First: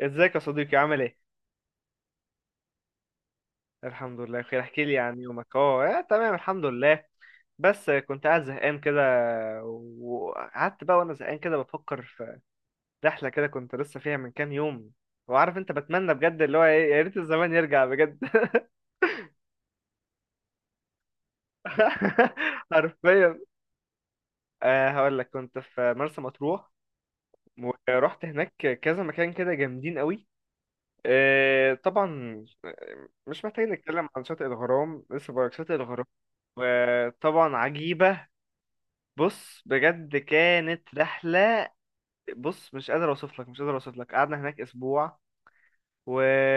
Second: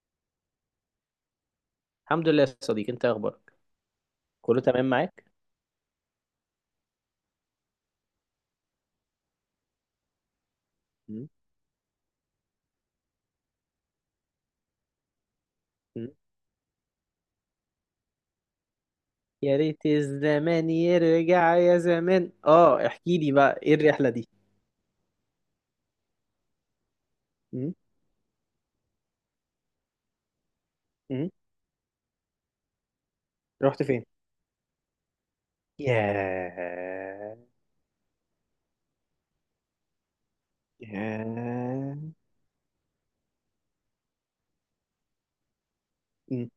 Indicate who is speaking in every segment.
Speaker 1: ازيك يا صديقي؟ عامل ايه؟
Speaker 2: الحمد لله يا صديقي، انت اخبارك؟
Speaker 1: الحمد لله بخير.
Speaker 2: كله
Speaker 1: احكي
Speaker 2: تمام
Speaker 1: لي عن
Speaker 2: معاك.
Speaker 1: يومك. تمام الحمد لله. بس كنت قاعد زهقان كده، وقعدت بقى وانا
Speaker 2: مم.
Speaker 1: زهقان كده بفكر في رحلة كده كنت لسه فيها من كام يوم. وعارف انت،
Speaker 2: مم.
Speaker 1: بتمنى بجد اللي هو ايه، يا ريت الزمان يرجع بجد.
Speaker 2: يا ريت الزمان يرجع يا زمان، اه احكي لي
Speaker 1: حرفيا
Speaker 2: بقى ايه الرحلة دي؟
Speaker 1: هقول لك، كنت في مرسى مطروح
Speaker 2: مم.
Speaker 1: ورحت هناك كذا مكان كده جامدين قوي.
Speaker 2: مم.
Speaker 1: طبعا، مش محتاج
Speaker 2: رحت فين؟
Speaker 1: نتكلم عن شاطئ الغرام. لسه بقولك شاطئ الغرام،
Speaker 2: ياه!
Speaker 1: وطبعا عجيبة. بص، بجد كانت رحلة،
Speaker 2: ياه!
Speaker 1: بص مش قادر اوصف لك، مش قادر اوصف لك. قعدنا هناك اسبوع و
Speaker 2: مم.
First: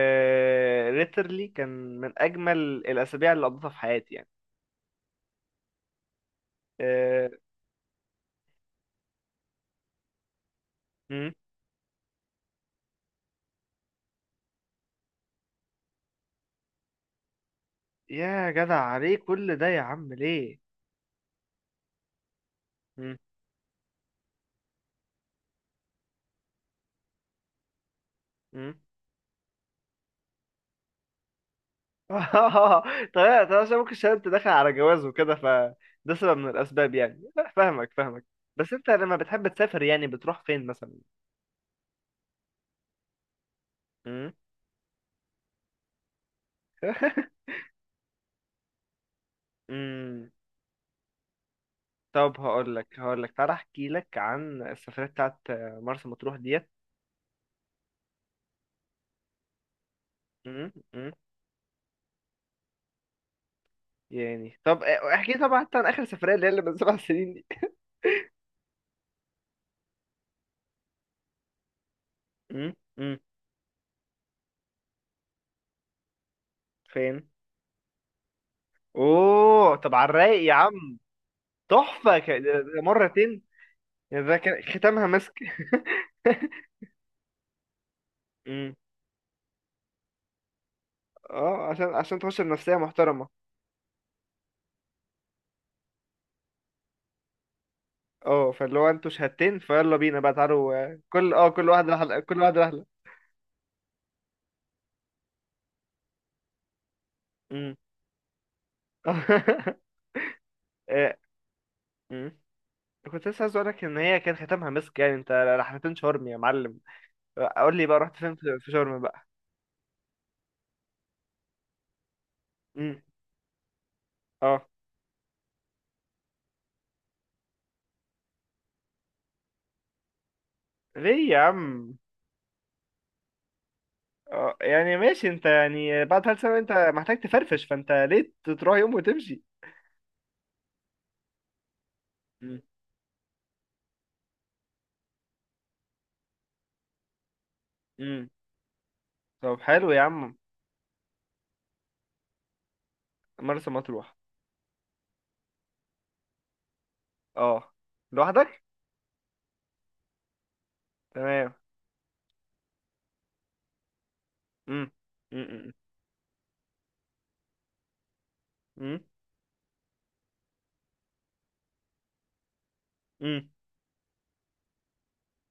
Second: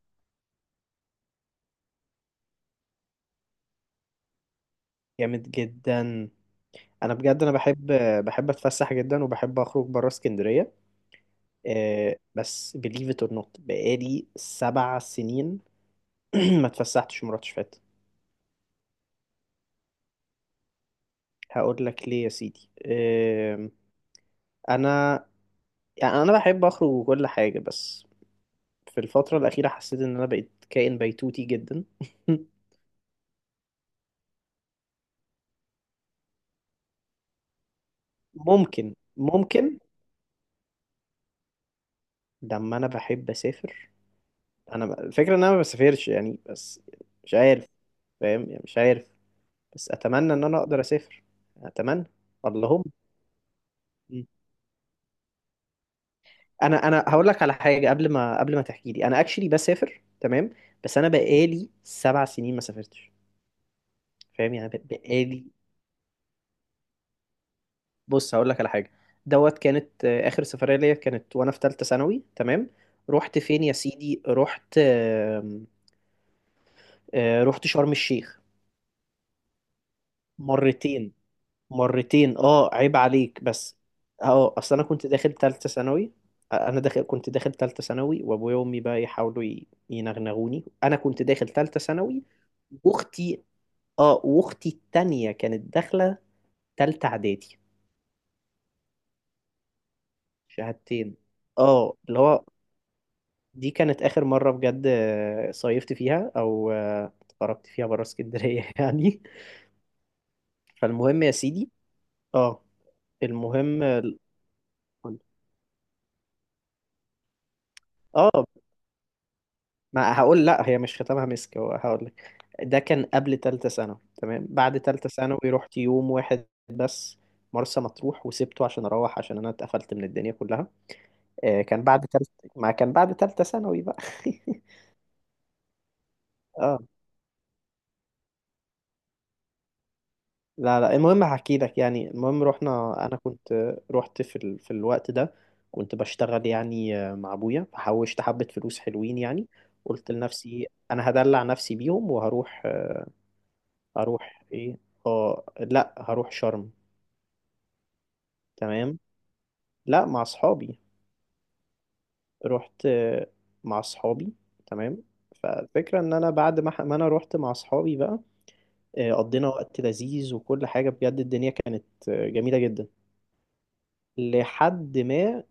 Speaker 1: literally كان من اجمل الاسابيع اللي قضيتها في حياتي يعني.
Speaker 2: جامد جدا.
Speaker 1: أه...
Speaker 2: انا بحب اتفسح جدا، وبحب اخرج بره اسكندرية.
Speaker 1: مم.
Speaker 2: بس believe it or not بقالي سبع سنين ما اتفسحتش مرة شفات.
Speaker 1: يا جدع، عليه كل ده يا عم؟ ليه؟
Speaker 2: هقول لك ليه يا سيدي.
Speaker 1: مم.
Speaker 2: آم، انا يعني انا بحب اخرج وكل حاجه بس.
Speaker 1: مم.
Speaker 2: في الفتره الاخيره حسيت ان انا بقيت كائن بيتوتي جدا.
Speaker 1: طيب طيب، عشان ممكن، عشان انت داخل على جواز وكده، فده سبب من الاسباب يعني. لا، فاهمك فاهمك. بس انت
Speaker 2: ممكن،
Speaker 1: لما بتحب
Speaker 2: ممكن.
Speaker 1: تسافر يعني بتروح فين مثلا؟
Speaker 2: لما انا بحب اسافر،
Speaker 1: مم.
Speaker 2: الفكره ان انا ما بسافرش يعني بس. مش عارف. فاهم يعني، مش عارف. بس
Speaker 1: مم.
Speaker 2: اتمنى ان انا اقدر اسافر، اتمنى.
Speaker 1: طب هقول
Speaker 2: اللهم.
Speaker 1: لك، تعالى احكي لك عن السفرية بتاعت مرسى مطروح ديت.
Speaker 2: انا هقول لك على حاجه قبل ما تحكي لي، انا اكشلي بسافر تمام.
Speaker 1: مم،
Speaker 2: بس انا
Speaker 1: مم.
Speaker 2: بقالي سبع سنين ما سافرتش. فاهم
Speaker 1: يعني
Speaker 2: يعني
Speaker 1: طب، احكي
Speaker 2: بقالي.
Speaker 1: طبعا حتى عن اخر سفرية اللي من سبع سنين دي.
Speaker 2: بص هقول لك على حاجه. دوت كانت اخر سفريه ليا، كانت وانا في ثالثه ثانوي، تمام.
Speaker 1: مم، مم.
Speaker 2: رحت فين يا سيدي؟ رحت
Speaker 1: فين؟
Speaker 2: رحت شرم الشيخ.
Speaker 1: اوه، طب على الرايق يا عم.
Speaker 2: مرتين.
Speaker 1: تحفة،
Speaker 2: مرتين، اه
Speaker 1: ده
Speaker 2: عيب
Speaker 1: مرتين؟
Speaker 2: عليك بس.
Speaker 1: يعني ده
Speaker 2: اه
Speaker 1: كان
Speaker 2: اصل انا كنت
Speaker 1: ختامها مسك.
Speaker 2: داخل ثالثه ثانوي. انا داخل كنت داخل ثالثه ثانوي، وابويا
Speaker 1: مم.
Speaker 2: وامي بقى يحاولوا ينغنغوني، انا كنت داخل
Speaker 1: اه،
Speaker 2: ثالثه
Speaker 1: عشان
Speaker 2: ثانوي.
Speaker 1: تخش بنفسية محترمة.
Speaker 2: واختي، اه واختي التانية كانت داخله ثالثه اعدادي.
Speaker 1: اه، فاللي هو انتوا شهادتين، فيلا بينا بقى، تعالوا.
Speaker 2: شهادتين.
Speaker 1: كل واحد
Speaker 2: اه
Speaker 1: رحلة،
Speaker 2: اللي
Speaker 1: كل
Speaker 2: هو،
Speaker 1: واحد رحلة.
Speaker 2: دي كانت آخر مرة بجد صيفت فيها أو خرجت
Speaker 1: مم.
Speaker 2: فيها برا اسكندرية يعني. فالمهم يا سيدي،
Speaker 1: آه،
Speaker 2: اه
Speaker 1: كنت لسه عايز اقولك
Speaker 2: المهم
Speaker 1: ان
Speaker 2: ال-
Speaker 1: هي كان ختامها مسك يعني. انت رحلتين شرم يا معلم. قول لي بقى، رحت
Speaker 2: اه
Speaker 1: فين في شرم بقى؟
Speaker 2: ما هقول، لا هي مش ختامها مسك، هو هقول لك ده
Speaker 1: امم.
Speaker 2: كان قبل تالتة ثانوي، تمام.
Speaker 1: اه.
Speaker 2: بعد تالتة ثانوي رحت يوم واحد بس مرسى مطروح، وسبته عشان أروح، عشان أنا اتقفلت من الدنيا كلها.
Speaker 1: ليه يا
Speaker 2: كان
Speaker 1: عم؟
Speaker 2: بعد تالتة، ما كان بعد تالتة ثانوي بقى.
Speaker 1: اه يعني ماشي، انت يعني بعد ثلاث سنة انت
Speaker 2: اه
Speaker 1: محتاج تفرفش. فانت ليه تروح يوم وتمشي؟
Speaker 2: لا لا، المهم هحكي لك يعني، المهم
Speaker 1: امم.
Speaker 2: رحنا. انا كنت في الوقت ده كنت بشتغل يعني مع ابويا، فحوشت
Speaker 1: امم.
Speaker 2: حبة فلوس حلوين يعني.
Speaker 1: طب حلو يا
Speaker 2: قلت
Speaker 1: عم.
Speaker 2: لنفسي انا هدلع نفسي بيهم وهروح.
Speaker 1: مرسى مطروح.
Speaker 2: هروح ايه؟ اه لا، هروح شرم.
Speaker 1: اه، لوحدك؟
Speaker 2: تمام. لا، مع اصحابي.
Speaker 1: تمام.
Speaker 2: رحت مع اصحابي.
Speaker 1: امم.
Speaker 2: تمام.
Speaker 1: امم.
Speaker 2: فالفكرة ان انا بعد ما انا رحت مع اصحابي بقى،
Speaker 1: امم.
Speaker 2: قضينا وقت لذيذ وكل حاجة، بجد الدنيا كانت جميلة جدا.
Speaker 1: امم.
Speaker 2: لحد ما،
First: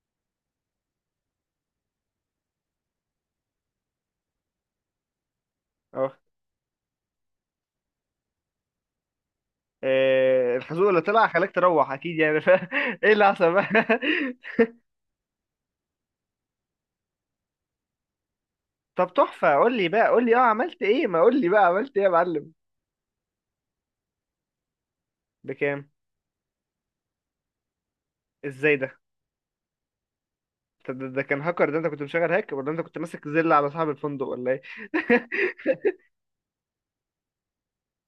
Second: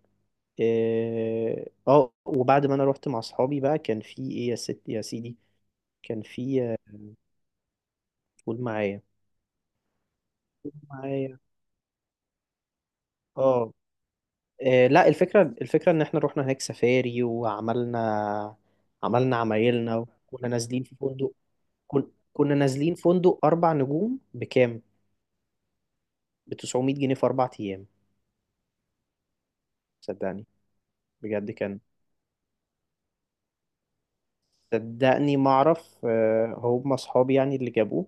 Speaker 2: اه وبعد ما انا رحت مع اصحابي بقى، كان في ايه يا ست يا سيدي،
Speaker 1: اه،
Speaker 2: كان في قول معايا.
Speaker 1: إيه، الحزوق اللي طلع
Speaker 2: معايا.
Speaker 1: خلاك تروح اكيد يعني ايه اللي حصل بقى؟
Speaker 2: اه لا، الفكره ان احنا رحنا هناك سفاري،
Speaker 1: طب
Speaker 2: عملنا
Speaker 1: تحفة، قول لي
Speaker 2: عمايلنا،
Speaker 1: بقى، قول لي، اه،
Speaker 2: وكنا
Speaker 1: عملت
Speaker 2: نازلين في
Speaker 1: ايه؟ ما
Speaker 2: فندق،
Speaker 1: قول لي بقى عملت ايه يا معلم؟
Speaker 2: كنا نازلين فندق اربع نجوم بكام.
Speaker 1: بكام؟
Speaker 2: ب 900 جنيه في اربع ايام.
Speaker 1: ازاي ده؟
Speaker 2: صدقني.
Speaker 1: طب ده، كان
Speaker 2: بجد
Speaker 1: هاكر ده،
Speaker 2: كان،
Speaker 1: انت كنت مشغل هاك، ولا انت كنت ماسك زل على صاحب الفندق، ولا ايه؟
Speaker 2: صدقني ما اعرف، هم اصحابي يعني اللي جابوه.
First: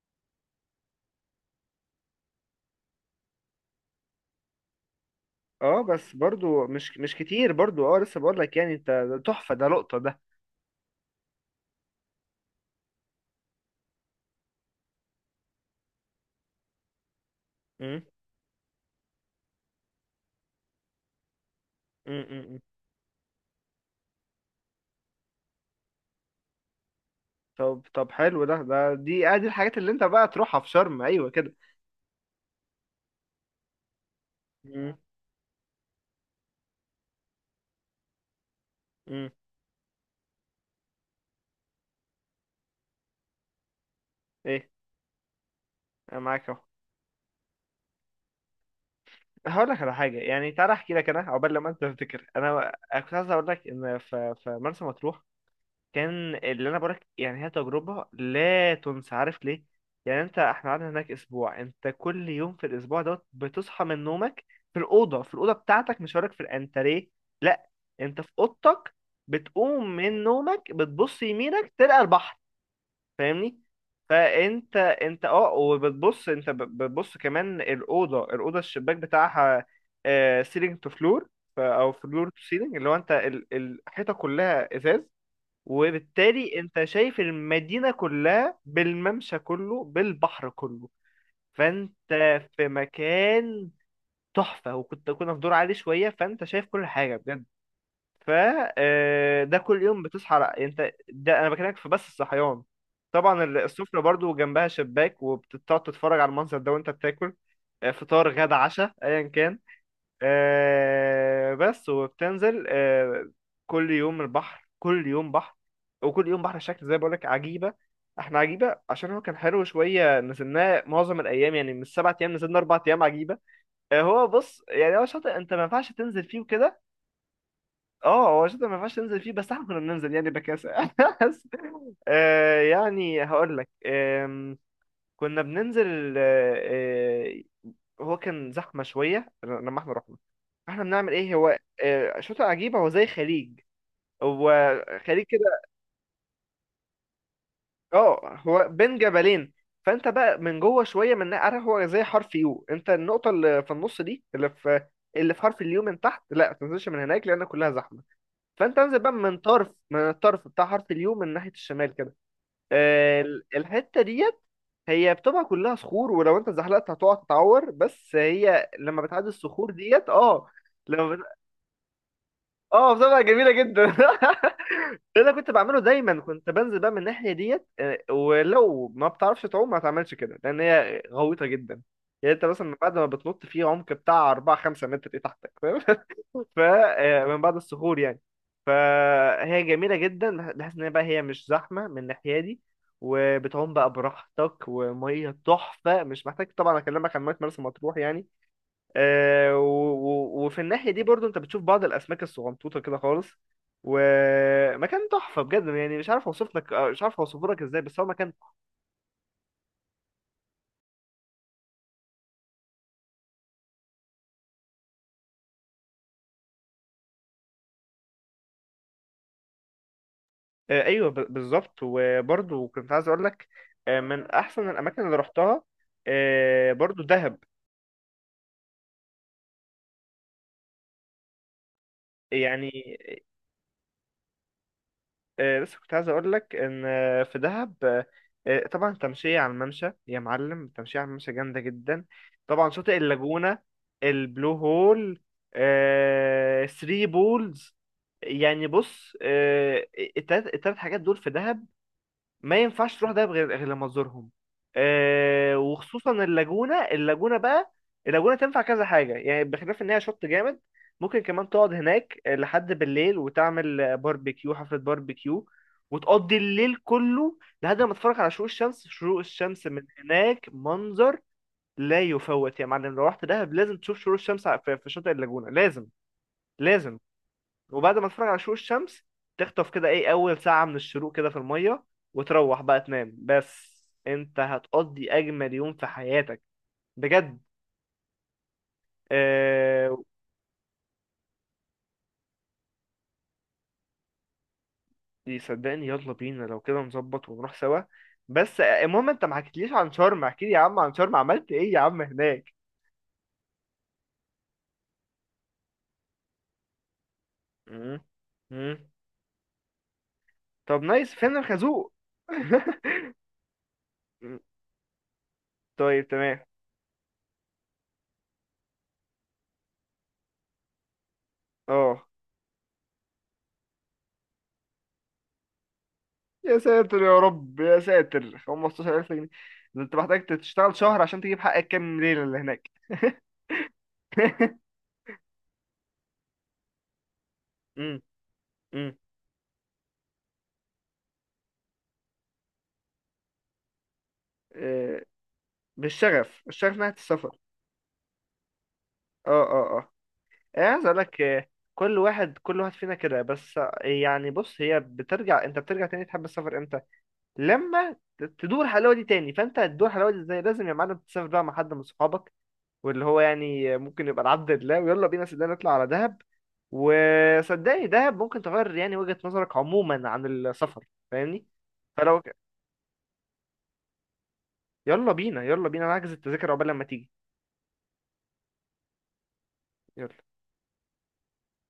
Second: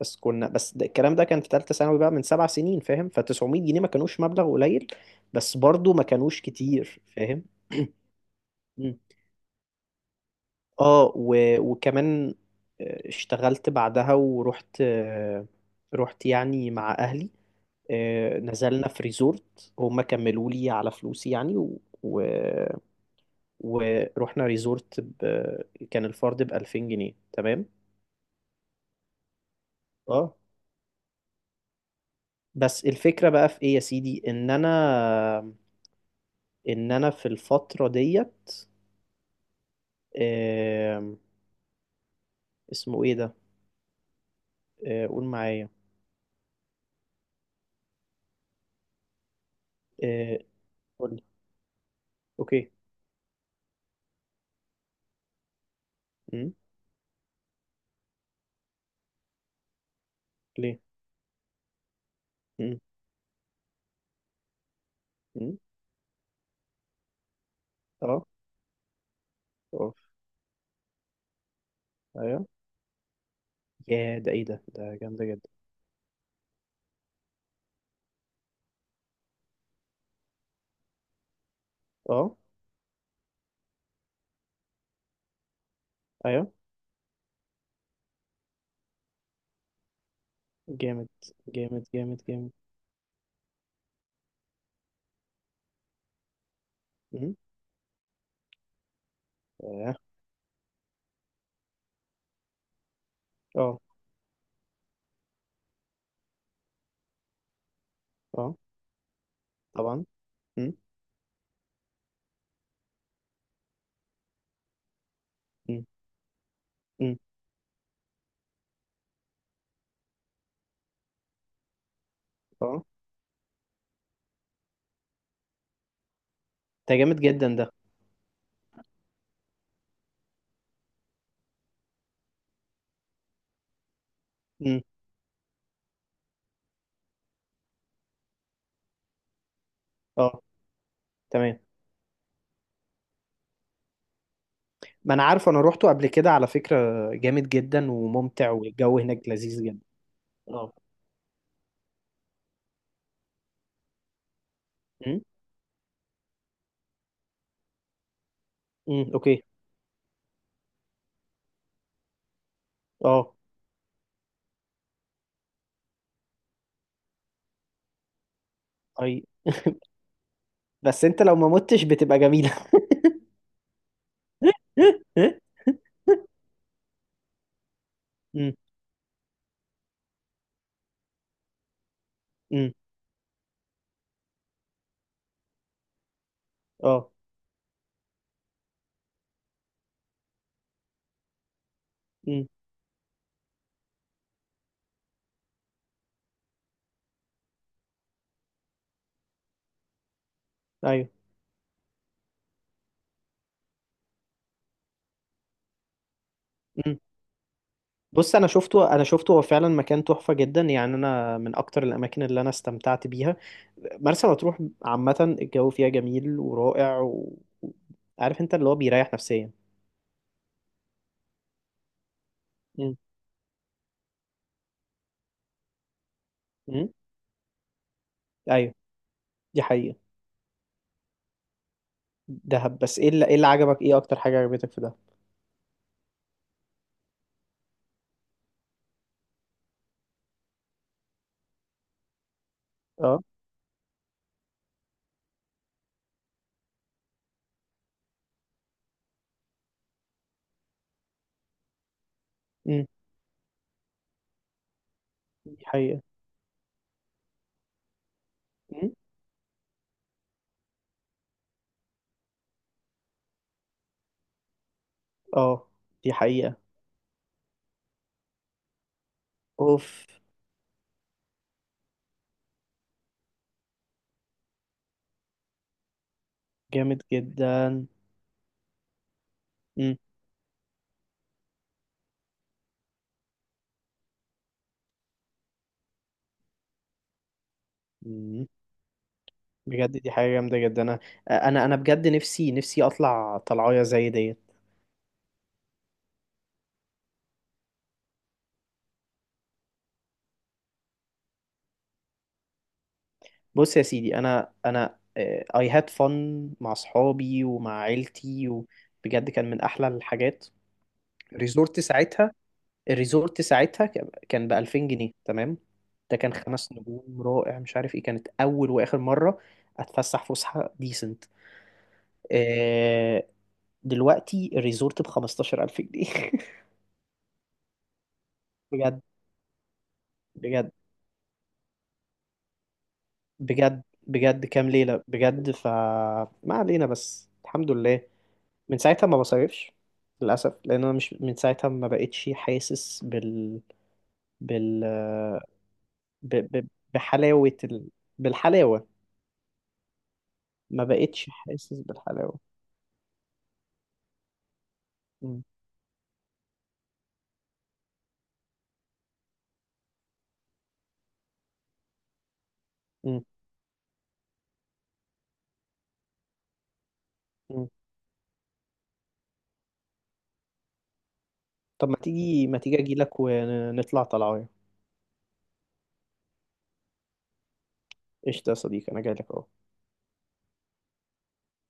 Speaker 2: بس كنا، بس ده الكلام ده كان في ثالثه ثانوي بقى من سبع سنين فاهم. ف 900 جنيه ما كانوش مبلغ قليل، بس
Speaker 1: اه،
Speaker 2: برضو ما
Speaker 1: بس
Speaker 2: كانوش
Speaker 1: برضو مش
Speaker 2: كتير
Speaker 1: مش
Speaker 2: فاهم.
Speaker 1: كتير برضو. اه لسه بقول لك، يعني انت
Speaker 2: مم.
Speaker 1: ده تحفة، ده لقطة ده.
Speaker 2: اه وكمان اشتغلت بعدها ورحت، رحت يعني مع اهلي.
Speaker 1: مم.
Speaker 2: نزلنا في ريزورت، هم كملوا لي على فلوسي يعني. و...
Speaker 1: مم. مم.
Speaker 2: ورحنا ريزورت كان الفرد ب 2000 جنيه، تمام.
Speaker 1: طب طب، حلو ده ده دي ادي الحاجات اللي انت بقى
Speaker 2: اه
Speaker 1: تروحها في شرم، ايوه كده.
Speaker 2: بس الفكرة بقى في ايه يا سيدي، ان انا،
Speaker 1: مم.
Speaker 2: ان انا في الفترة ديت
Speaker 1: مم.
Speaker 2: آم، اسمه ايه ده؟
Speaker 1: ايه؟
Speaker 2: قول معايا.
Speaker 1: انا معاك اهو. هقول لك على حاجة
Speaker 2: آه،
Speaker 1: يعني، تعالى احكي لك
Speaker 2: قول
Speaker 1: انا
Speaker 2: لي.
Speaker 1: عقبال لما انت تفتكر.
Speaker 2: اوكي.
Speaker 1: انا كنت عايز اقول لك ان، في مرسى مطروح، كان
Speaker 2: امم.
Speaker 1: اللي انا بقولك يعني، هي تجربه لا تنسى. عارف ليه؟ يعني انت، احنا
Speaker 2: ليه؟
Speaker 1: قعدنا هناك اسبوع، انت كل يوم في
Speaker 2: امم.
Speaker 1: الاسبوع دوت بتصحى من نومك في الاوضه،
Speaker 2: امم.
Speaker 1: بتاعتك، مش هقولك في الانتريه، لا، انت
Speaker 2: اه.
Speaker 1: في اوضتك.
Speaker 2: اه.
Speaker 1: بتقوم من نومك، بتبص يمينك، تلقى البحر.
Speaker 2: ايوه.
Speaker 1: فاهمني؟
Speaker 2: يا ده، ايه ده
Speaker 1: فانت
Speaker 2: ده
Speaker 1: انت
Speaker 2: جامدة جدا.
Speaker 1: اه، وبتبص انت بتبص كمان الاوضه، الشباك بتاعها سيلينج تو فلور، او فلور
Speaker 2: اه.
Speaker 1: تو سيلينج، اللي هو انت الحيطه كلها ازاز،
Speaker 2: ايوه.
Speaker 1: وبالتالي انت شايف المدينة كلها، بالممشى كله، بالبحر كله.
Speaker 2: جامد جامد
Speaker 1: فانت
Speaker 2: جامد جامد.
Speaker 1: في مكان تحفة، كنا في دور عالي شوية، فانت شايف كل حاجة
Speaker 2: امم.
Speaker 1: بجد. ف ده كل
Speaker 2: اه.
Speaker 1: يوم بتصحى انت ده انا بكلمك في بس الصحيان. طبعا
Speaker 2: اه.
Speaker 1: السفرة برضو جنبها شباك، وبتقعد تتفرج على المنظر ده وانت بتاكل فطار، غدا،
Speaker 2: آه،
Speaker 1: عشاء، ايا كان.
Speaker 2: طبعا. امم.
Speaker 1: بس، وبتنزل. كل يوم البحر، كل يوم بحر.
Speaker 2: امم.
Speaker 1: وكل يوم بحر شكل، زي
Speaker 2: امم.
Speaker 1: بقولك عجيبة. احنا عجيبة، عشان هو كان حلو شوية، نزلناه معظم الأيام يعني، من السبع أيام نزلنا أربع
Speaker 2: اه.
Speaker 1: أيام عجيبة. هو بص يعني، هو شاطئ أنت ما ينفعش تنزل فيه وكده.
Speaker 2: ده جامد جدا ده.
Speaker 1: اه، هو شاطئ ما ينفعش تنزل فيه، بس احنا كنا بننزل يعني بكاسة بس. يعني هقولك،
Speaker 2: امم.
Speaker 1: كنا بننزل. آه، هو كان زحمه شويه لما احنا رحنا.
Speaker 2: اه.
Speaker 1: احنا بنعمل ايه، هو
Speaker 2: تمام.
Speaker 1: شاطئ عجيبه، هو زي خليج، هو
Speaker 2: ما انا
Speaker 1: خليج
Speaker 2: عارفه، انا
Speaker 1: كده.
Speaker 2: روحته قبل كده على فكره، جامد جدا
Speaker 1: اه
Speaker 2: وممتع،
Speaker 1: هو بين
Speaker 2: والجو هناك
Speaker 1: جبلين،
Speaker 2: لذيذ جدا.
Speaker 1: فانت بقى من
Speaker 2: اه.
Speaker 1: جوه شويه، من عارف، هو زي حرف يو. انت النقطه اللي في النص دي، اللي
Speaker 2: امم.
Speaker 1: في حرف اليو من تحت، لا ما تنزلش من هناك لان كلها زحمه. فانت انزل
Speaker 2: امم.
Speaker 1: بقى من
Speaker 2: اوكي.
Speaker 1: طرف، الطرف بتاع حرف اليو من ناحيه الشمال كده.
Speaker 2: اه.
Speaker 1: الحتة ديت هي بتبقى كلها صخور، ولو انت زحلقت هتقع تتعور، بس هي لما
Speaker 2: اي،
Speaker 1: بتعدي الصخور ديت، اه
Speaker 2: بس انت
Speaker 1: لما،
Speaker 2: لو ما متش بتبقى جميله.
Speaker 1: اه، بتبقى جميله جدا. ده اللي كنت بعمله دايما، كنت بنزل بقى من الناحيه ديت.
Speaker 2: امم.
Speaker 1: ولو ما بتعرفش تعوم، ما تعملش كده، لان هي غويطه جدا. يعني انت
Speaker 2: امم.
Speaker 1: مثلا بعد ما بتنط في عمق بتاع 4 5 متر، ايه تحتك، فاهم؟
Speaker 2: اه.
Speaker 1: فمن بعد الصخور يعني، فهي جميله جدا، بحيث ان هي بقى، هي مش زحمه من الناحيه
Speaker 2: امم.
Speaker 1: دي، وبتعوم بقى براحتك، وميه تحفه، مش محتاج طبعا اكلمك عن ميه مرسى مطروح يعني. وفي الناحية دي
Speaker 2: ايوه.
Speaker 1: برضو انت بتشوف بعض الأسماك الصغنطوطة كده خالص، ومكان تحفة بجد يعني. مش عارف اوصف لك،
Speaker 2: امم.
Speaker 1: مش عارف اوصف لك ازاي، بس هو مكان.
Speaker 2: بص، انا شفته، هو فعلا مكان تحفه جدا يعني، انا من اكتر الاماكن اللي انا استمتعت بيها مرسى مطروح عامه. الجو فيها جميل ورائع و- عارف انت اللي هو بيريح نفسيا.
Speaker 1: ايوه بالظبط. وبرضو كنت
Speaker 2: امم.
Speaker 1: عايز اقول لك، من احسن الاماكن اللي رحتها،
Speaker 2: امم.
Speaker 1: برضو دهب.
Speaker 2: ايوه. دي حقيقه.
Speaker 1: يعني،
Speaker 2: دهب، بس ايه اللي عجبك، ايه اكتر حاجة عجبتك في دهب؟
Speaker 1: بس كنت عايز اقول لك ان، في دهب، طبعا التمشية على الممشى يا معلم، التمشية على الممشى جامدة جدا. طبعا شاطئ
Speaker 2: اه.
Speaker 1: اللاجونة، البلو هول، ثري بولز. يعني بص، التلات حاجات دول في دهب، ما
Speaker 2: امم.
Speaker 1: ينفعش تروح دهب غير لما تزورهم. آه،
Speaker 2: دي حقيقة.
Speaker 1: وخصوصا اللاجونة بقى اللاجونة تنفع كذا
Speaker 2: امم.
Speaker 1: حاجة يعني، بخلاف ان هي شط جامد. ممكن كمان تقعد هناك لحد بالليل، وتعمل باربيكيو، حفلة باربيكيو،
Speaker 2: اه. دي
Speaker 1: وتقضي
Speaker 2: حقيقة.
Speaker 1: الليل كله لحد ما تتفرج على شروق الشمس. شروق الشمس من
Speaker 2: اوف.
Speaker 1: هناك منظر لا يفوت يا معلم، لو رحت دهب لازم تشوف شروق الشمس في في شاطئ اللاجونة، لازم لازم.
Speaker 2: جامد جدا.
Speaker 1: وبعد ما تتفرج على شروق الشمس، تخطف كده
Speaker 2: امم.
Speaker 1: ايه اول ساعة من الشروق كده في المية، وتروح بقى تنام، بس انت هتقضي اجمل يوم في حياتك بجد.
Speaker 2: امم. بجد
Speaker 1: آه...
Speaker 2: دي حاجة جامدة جدا. انا بجد نفسي اطلع طلعايه زي ديت.
Speaker 1: صدقني، يلا بينا لو كده، نظبط ونروح سوا. بس، المهم، انت ما حكيتليش عن شرم، احكي لي يا عم عن شرم، عملت ايه يا عم هناك؟
Speaker 2: بص يا سيدي، انا اي هاد فن مع اصحابي ومع
Speaker 1: مم.
Speaker 2: عيلتي،
Speaker 1: مم.
Speaker 2: وبجد كان من احلى الحاجات.
Speaker 1: طب نايس، فين
Speaker 2: ريزورت
Speaker 1: الخازوق؟
Speaker 2: ساعتها، الريزورت ساعتها كان ب 2000 جنيه، تمام.
Speaker 1: طيب
Speaker 2: ده كان
Speaker 1: تمام.
Speaker 2: خمس نجوم رائع، مش عارف ايه، كانت اول واخر مره اتفسح فسحه ديسنت.
Speaker 1: اه
Speaker 2: آه. دلوقتي الريزورت ب 15000 جنيه.
Speaker 1: يا ساتر يا رب، يا ساتر،
Speaker 2: بجد،
Speaker 1: 15000 جنيه؟ ده انت محتاج
Speaker 2: بجد،
Speaker 1: تشتغل شهر عشان تجيب حقك كام ليلة اللي هناك.
Speaker 2: بجد، بجد، كام ليله بجد، فما علينا، بس الحمد
Speaker 1: امم.
Speaker 2: لله. من
Speaker 1: امم.
Speaker 2: ساعتها ما بصيفش، للاسف، لان انا مش من ساعتها ما بقتش حاسس بال بال
Speaker 1: آه،
Speaker 2: ب...
Speaker 1: بالشغف
Speaker 2: ب...
Speaker 1: الشغف ناحية السفر.
Speaker 2: بحلاوه ال... بالحلاوه
Speaker 1: اه اه اه، انا
Speaker 2: ما
Speaker 1: عايز اقول لك،
Speaker 2: بقتش حاسس
Speaker 1: كل واحد،
Speaker 2: بالحلاوه.
Speaker 1: فينا كده، بس، يعني بص، هي
Speaker 2: مم.
Speaker 1: بترجع، انت بترجع تاني تحب السفر امتى؟ لما تدور الحلاوه دي تاني. فانت هتدور الحلاوه دي ازاي؟ لازم يا معلم تسافر بقى مع حد من صحابك، واللي هو
Speaker 2: مم.
Speaker 1: يعني ممكن يبقى العبد لله، ويلا بينا صدقني نطلع على دهب.
Speaker 2: مم.
Speaker 1: وصدقني دهب ممكن تغير يعني وجهة نظرك عموما عن السفر. فاهمني؟
Speaker 2: طب، ما
Speaker 1: فلو،
Speaker 2: تيجي ما تيجي اجي لك ونطلع طلعه.
Speaker 1: يلا بينا، نحجز التذاكر عقبال لما تيجي.
Speaker 2: قشطة يا صديقي، انا جاي لك اهو.
Speaker 1: يلا.